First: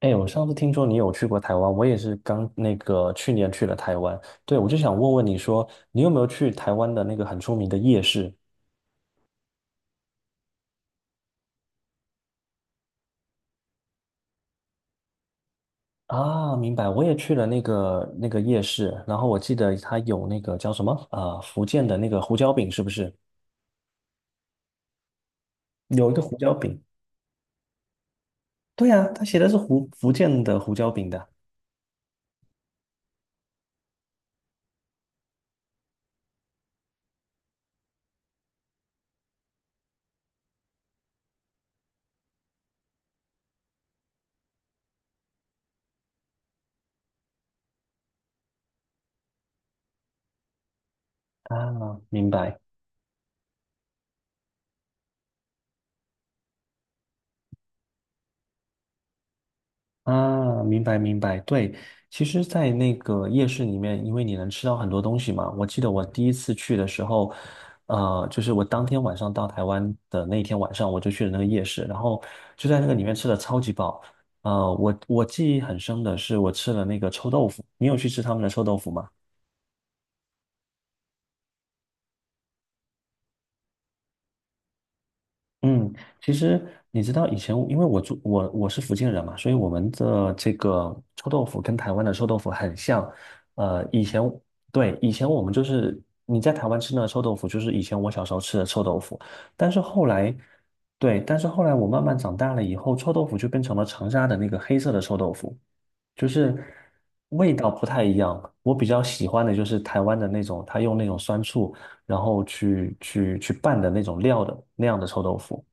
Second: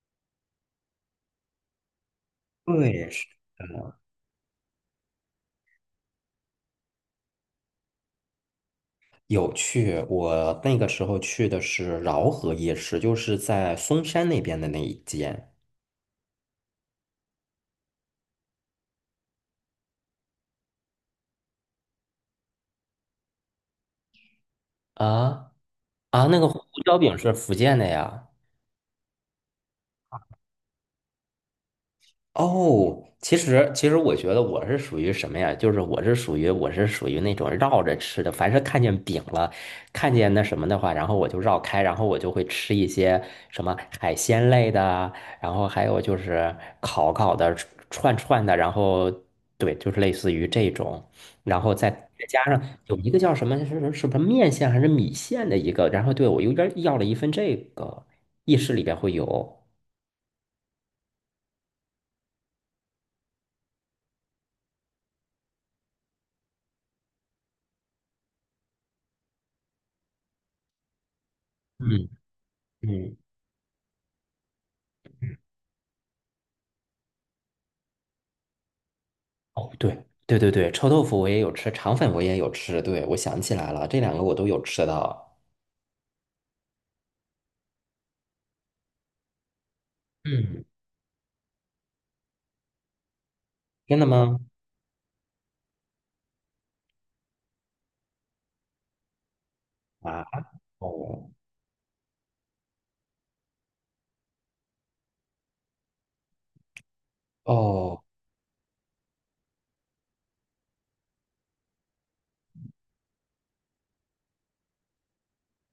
哎，我上次听说你有去过台湾，我也是刚对，是去年去了台湾。对，我就想问问你说，你有没有去台湾的那个很出名的夜市有去。我那个时候去的是饶河夜市，就是在嵩山那边的那一间。啊？明白，我也去了那个夜市，然后我记得它有那个叫什么啊、福建的那个胡椒饼是不是？啊有一个啊，胡那个椒胡饼，椒饼是福建的呀。对啊，它写的是福建的胡椒饼的哦，其实我觉得我是属于什么呀？就是我是属于那种绕着吃的，凡是看见饼了，看见那什么的话，然后我就绕开，然后我就会吃一些什么海鲜类的啊，然后还有就是烤烤的、串串的，然后对，就是类似于这种，然后再啊，再明加白。上有一个叫什么是什么面线还是米线的一个，然后对我有点要了一份这个，意式里边会有，啊，明白明白，对，其实，在那个夜市里面，因为你能吃到很多东西嘛。我记得我第一次去的时候，就是我当天晚上到台湾的那一天晚上，我就去了那个夜市，然嗯后就在那个里面嗯。吃的超级饱。我记忆很深的是，我吃了那个臭豆腐。你有去吃他们的臭豆腐吗？哦，对对对对，臭豆腐我也有吃，肠粉我也有吃。对，我想起来了，这两个我都有吃到。嗯，其实你知道以前，因为我住我我是福建人嘛，所以我们的这嗯，个臭豆腐跟台湾的臭豆腐很像。呃，真以的前吗？对，以前我们就是你在台湾吃的臭豆腐，就是以前我小时候吃的臭豆腐。但是后啊，来，对，哦但是后来我慢慢长大了以后，臭豆腐就变成了长沙的那个黑色的臭豆腐，就是味道不太哦，一样。我比较喜欢的就是台湾的那种，他用那种酸醋，然后去拌的那种料的那样的臭豆腐。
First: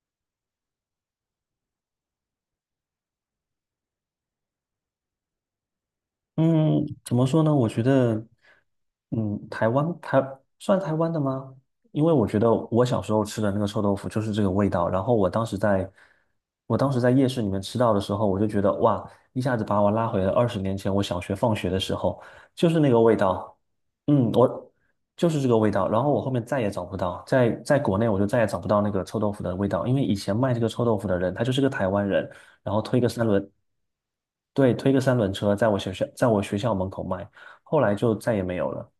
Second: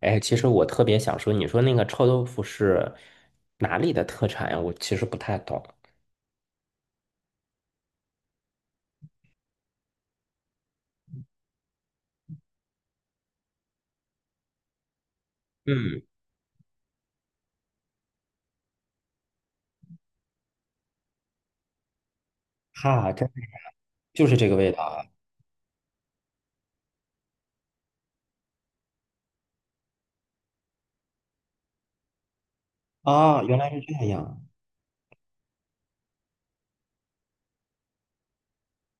哎，其实我特别想说，你说那个臭豆腐是哪里的特产呀？我其实不太懂。嗯，怎么说呢？我觉得，嗯，台湾台算台湾的吗？因为我觉得我小时候吃的那个臭豆腐就是这个味道。然后嗯，我当时在夜市里面吃到的时候，我就觉得哇，一下子把我拉回了20年前我小学放学的时候，就是那个哈，味真的道。就嗯，是这个味我道啊！就是这个味道。然后我后面再也找不到，在国内我就再也找不到那个臭豆腐的味道，因为以前卖这个臭豆腐的人他就是个台湾人。然后推个三啊，轮，原来是这样。对，推个三轮车，在我学校门口卖，后来就再也没有了。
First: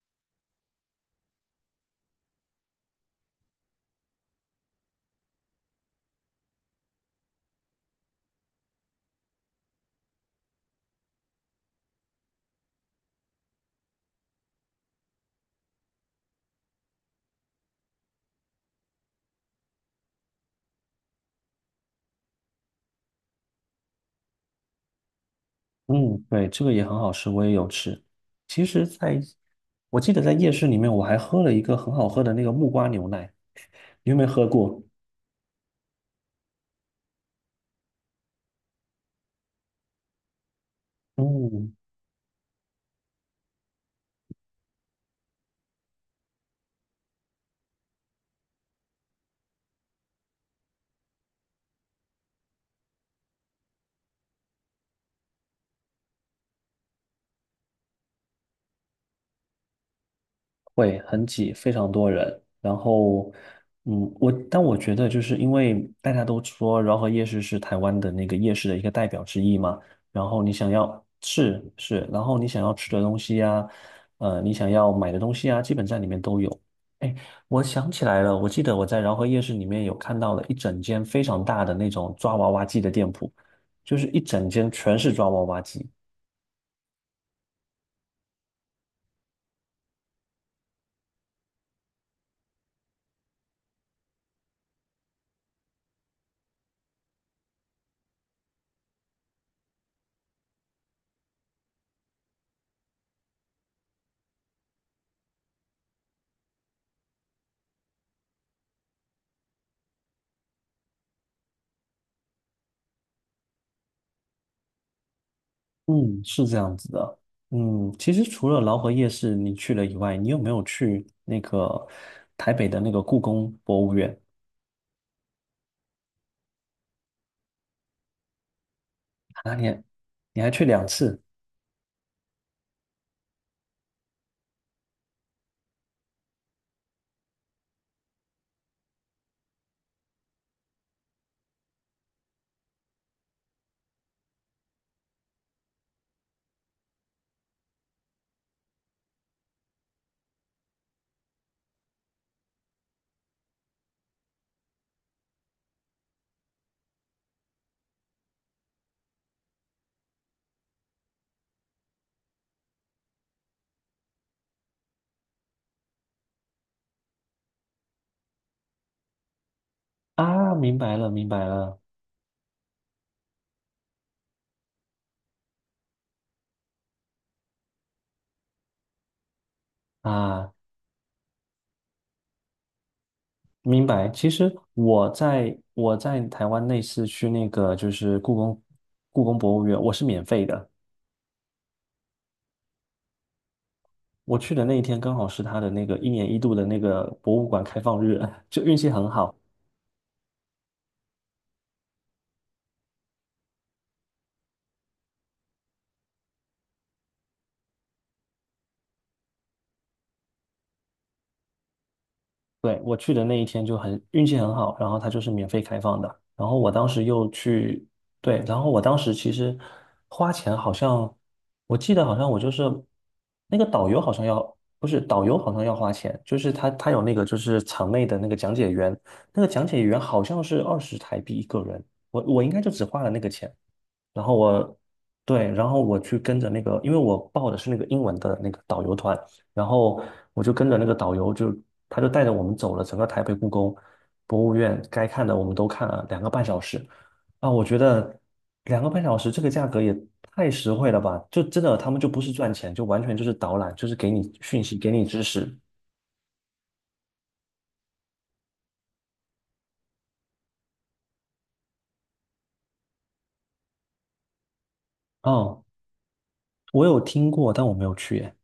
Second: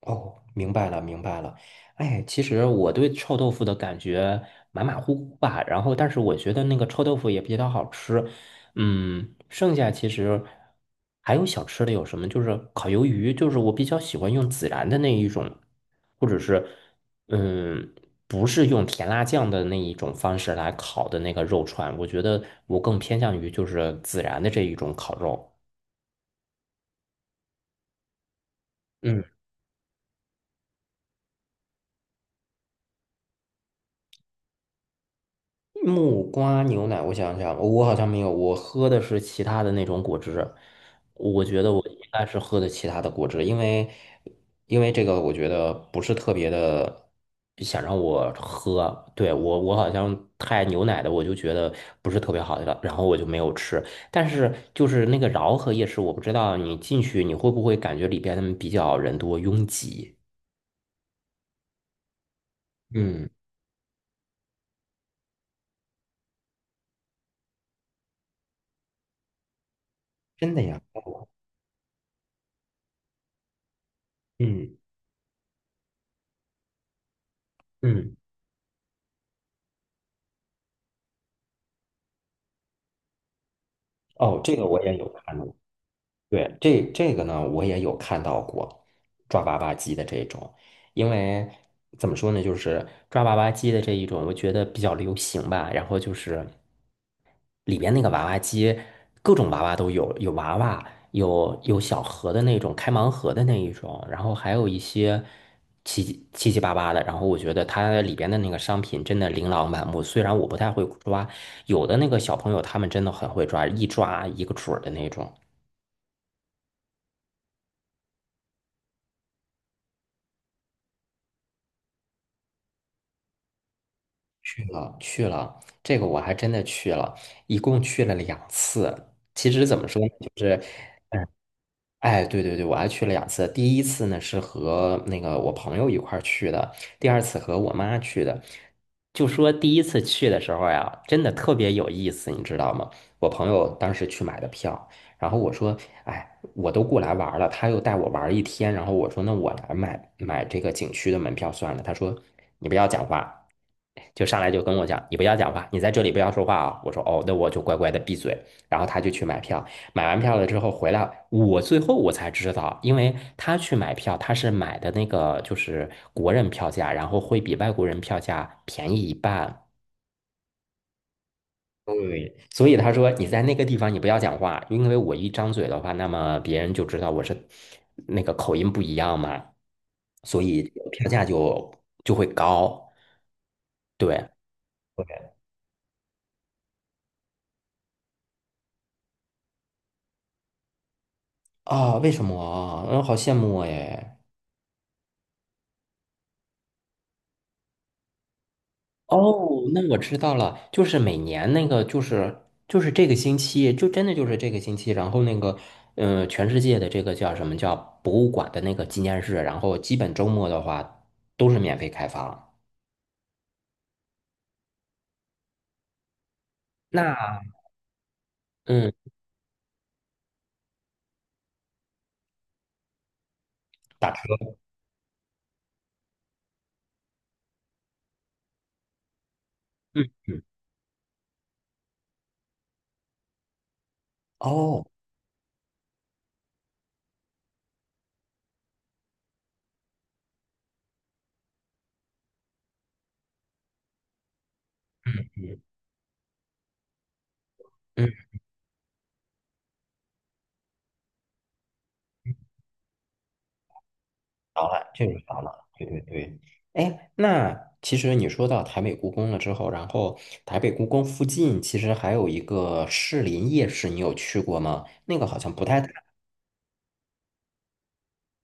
哦，明白了，明白了。哎，其实我对臭豆腐的感觉马马虎虎吧，然后但是我觉得那个臭豆腐也比较好吃。嗯，剩下其实还有小吃的有什么？就是烤鱿鱼，就是我比较喜欢用孜然的那一种，或者是嗯，不是用甜辣酱的那一种方式来烤的那个肉串，我觉得我更偏向于就是孜然的这一种烤肉。嗯，对，这个也很好吃，我也有吃。其实在，嗯。我记得在夜市里面，我还喝了一个很好喝的那个木瓜牛奶，你有没有喝过？木瓜牛奶，我想想，我好像没有，我喝的是其他的那种果汁。我觉得嗯，我应该是喝的其他的果汁，因为这个我觉得不是特别的想让我喝。对，我好像太牛奶的，我就觉得不是特别好的，然后我就没有吃。但是就是那个饶河夜市，我不知道你进去你会不会感觉里边比较人多拥挤？会很挤，非常多人。然嗯，后，但我觉得就是因为大家都说饶河夜市是台湾的那个夜市的一个代表之一嘛，然后你真的想呀，要是是，然后你想要吃的东西呀、你想嗯要买的东西啊，基本在里面都有。哎，我想起嗯，来了，我记得我在饶河夜市里面有看到了一整间非常大的那种抓娃娃机的店铺，就是一哦，整这个间我也全有是抓看娃到。娃机。对，这个呢，我也有看到过抓娃娃机的这种，因为怎么说呢，就是抓娃娃机的这一种，我觉得比较流行吧。然后就是里边那个娃娃机，各种娃娃都有，有娃娃，有小盒的那种，开盲盒的那一种，然后还有一些七七七八八的。然后我觉得它里边的那个商品真的琳琅满目，虽然我不太会抓，有的那个小朋友他们真的很会抓，一抓一个准儿的那种。嗯，是这样子的。其实除了劳合夜市你去了以外，你有没有去那个台北的那个故宫博物院？去了，去了，这个我还真的去了，一共去了两次。其啊，你实怎还么说呢，就你还是去嗯，两次哎，对对对，我还去了两次。第一次呢是和那个我朋友一块儿去的，第二次和我妈去的。就说第一次去的时候呀，真的特别有意思，你知道吗？我朋友当时去买的票，然后我说，哎，我都过来玩儿了，他又带我玩儿一天，然后我说，那我来买买这个景区的门票算了。他说，你不要讲话，就上来就跟我讲，你不要讲话，你在这里不要说话啊。我说，哦，那我就乖乖的闭嘴。然后他就去买票。买完票了之后回来，我最后我才知道，因为他去买票，他是买的那个就是国人票价，然后会比外国人票价便宜一半。啊？明白了，明白了对，所以他说你在那个地方你不要讲话，因为我一张嘴的话，那么别人就知道我是那个口音不一样嘛，所啊，以票价就会高。明白。其对，实我对在我在台湾那次去那个就是故宫博物院，我是免费的。啊，为什么啊？嗯，好羡慕哎。我去的那一天刚好是他的那个一年一度的那个博物馆开放日，就运气很好。哦，那我知道了，就是每年那个，就是这个星期，就真的就是这个星期，然后那个，全世界的这个叫什么叫博物馆的那个纪念日，然后基本周末的话都是免费开放。对，我去的那一天就很运气很好，然后它就是免费开放的。然后我当时又那去，对，然后我嗯，当时其实花钱好像，我记得好像我就是那个导游好打像车，要，不是导游好像要花钱，就是他有那个就是场内的那个讲解员，那个讲解员嗯好像嗯，是20台币一个人，我应该就只花了那个钱。然后哦，对，然后我去跟着那个，因为我报的是那个英文的那个导游团，然后我就跟着那个导游就，他就带着我们走了整个台北故宫博物院，该看的我们嗯都看了两个半小时。啊，我觉嗯，得两个半小时这个价格也太实惠了吧！就真的他们就不是赚钱，就完全就是导览，就是给你讯好息，给了，你这个知好识。了，对对对，哎，那其实你说到台北故宫了之后，然后台北故宫附近其实还有一个士林夜市，你有去过吗？那个好像哦，不太。我有听过，但我没有去耶。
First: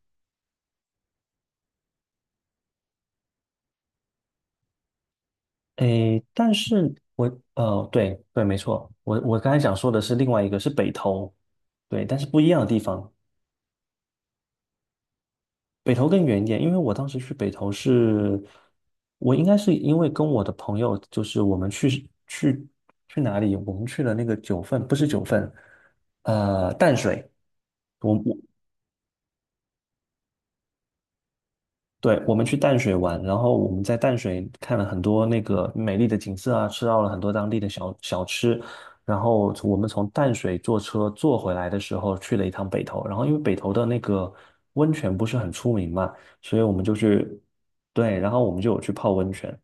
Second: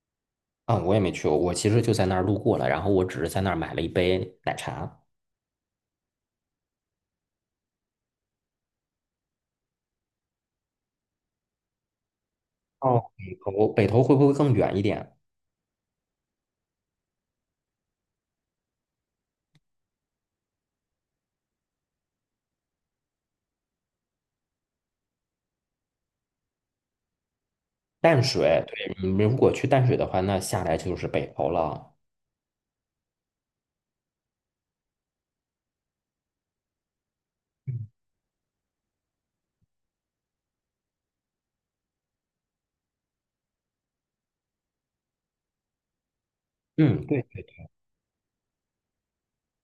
啊，我也没去过，我其实就在那儿路过了，然后我只是在那儿买了一杯奶茶。诶，但是我呃，对对，没错，我刚才想说的是另外一个是北投，对，但是不一样的地哦，方，北头会不会更远一点？北投更远一点，因为我当时去北投是，我应该是因为跟我的朋友，就是我们去去去哪里，我们去了那个九份，不是九份，淡水，我淡我水，对，你们如果去淡水的话，那下来就是北头了。对，我们去淡水玩，然后我们在淡水看了很多那个美丽的景色啊，吃到了很多当地的嗯，小吃，然后从我们从淡水坐车坐回来的时候去了一趟北投，然后因为北投的那个温泉不是很出名嘛，所以我们就嗯，对，去，对，然后我们就有去泡温泉，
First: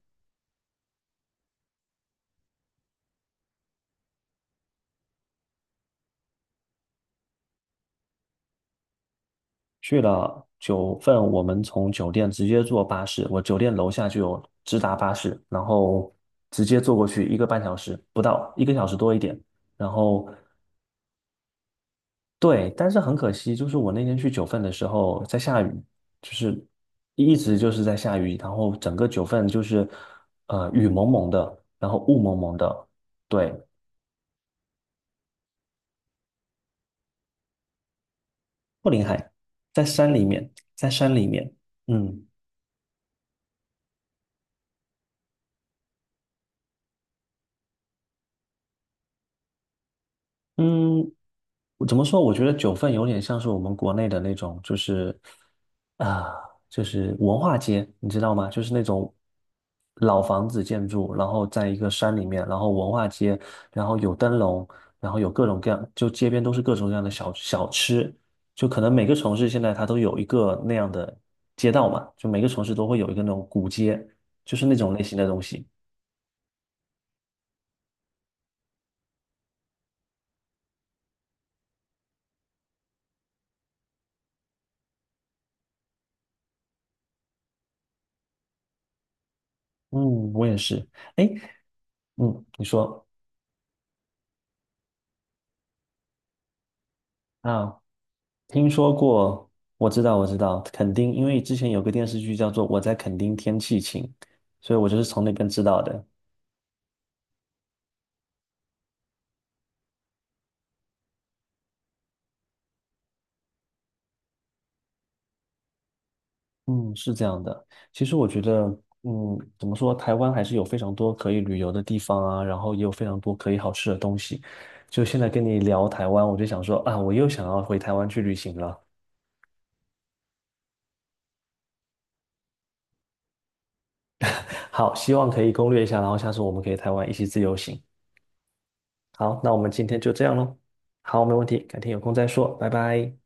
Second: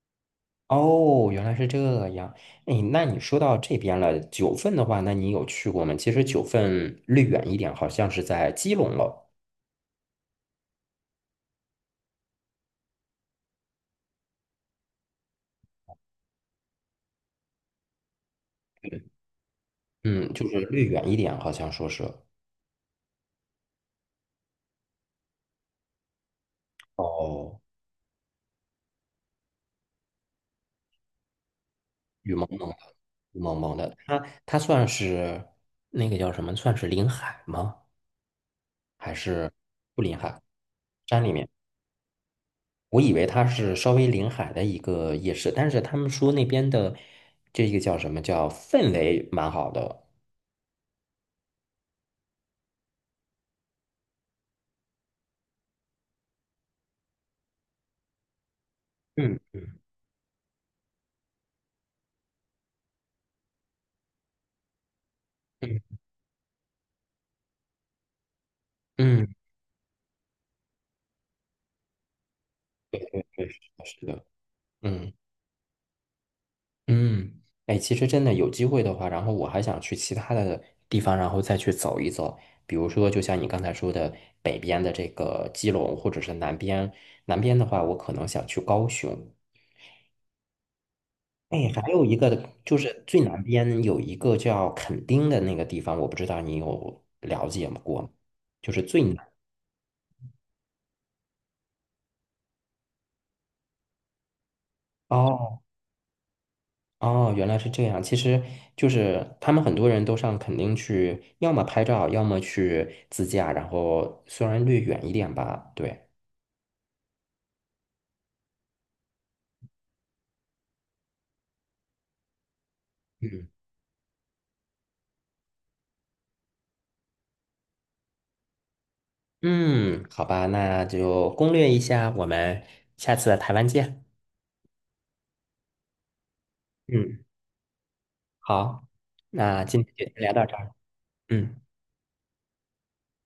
哦，原来是这样。哎，那你说到这边了，九份的话，那你有去过吗？其实九份略远一点，好像是在基隆了。去了九份，我们从酒店直接坐巴士，我酒店楼下就有直达巴士，然后直接坐过去1个半小时不到，1个小时多一点。然后嗯，就是略远一点，好像说是。对，但是很可惜，就是我那天去九份的时候在下雨，就是一直哦，就是在下雨，然后整个九份就是雨蒙蒙的，然后雾雨蒙蒙蒙蒙。的，对，萌萌的，它算是那个叫什么？算是临海吗？不临还海，是在不山临里海？面，在山山里里面？面，嗯我以为它是稍微临海的一个夜市，但是他们说那边的这个叫什么叫氛围蛮好的。嗯，我怎么说？我觉得九份有点像是我们国内的那种，就是啊、就是文化街，你知道吗？就是那种嗯老房子建筑，然后在一个山里面，然后文化街，然后有灯笼，然后有各种各嗯样，就街边都是各种各样的小吃，就可能每个嗯，城市现在它都有一个那样的街道嘛，就每个城市都会有一个那种对，是古的，街，是的就是那种类嗯。型的东西。嗯，哎，其实真的有机会的话，然后我还想去其他的地方，然后再去走一走。比如说，就像你刚才说的，北边的这个基隆，或者是南边。南边的话，我可能想去高雄。嗯，我也是。哎，哎，还有一嗯，个你就是说最南边有一个叫垦丁的那个地方，我不知道你有了解啊？吗过吗？听就是说最南。过，我知道，我知道，垦丁，因为之前有个电视剧叫做《我在垦丁天气晴》，所以我就是从那边哦知道的。哦，原来是这样。其实就是他们很多人都上垦丁去，要么拍照，要么去自驾，然后虽然略远一点吧，对。嗯，是这样的。其实我觉得，嗯，怎么说，台湾还是有非常多可以旅游的地方啊，然后也有非常多嗯可以好吃的东西。就现在跟你聊台湾，我就想说啊，我又想要回台湾去旅行了。嗯，好吧，那就攻略一下，我们下次台湾见。好，希望可以攻略一下，然后下次我们可以台湾一嗯，起自由行。好，好，那我那们今今天天就就先这聊样到这喽。儿。好，没问嗯。题，改天有空再说，拜拜。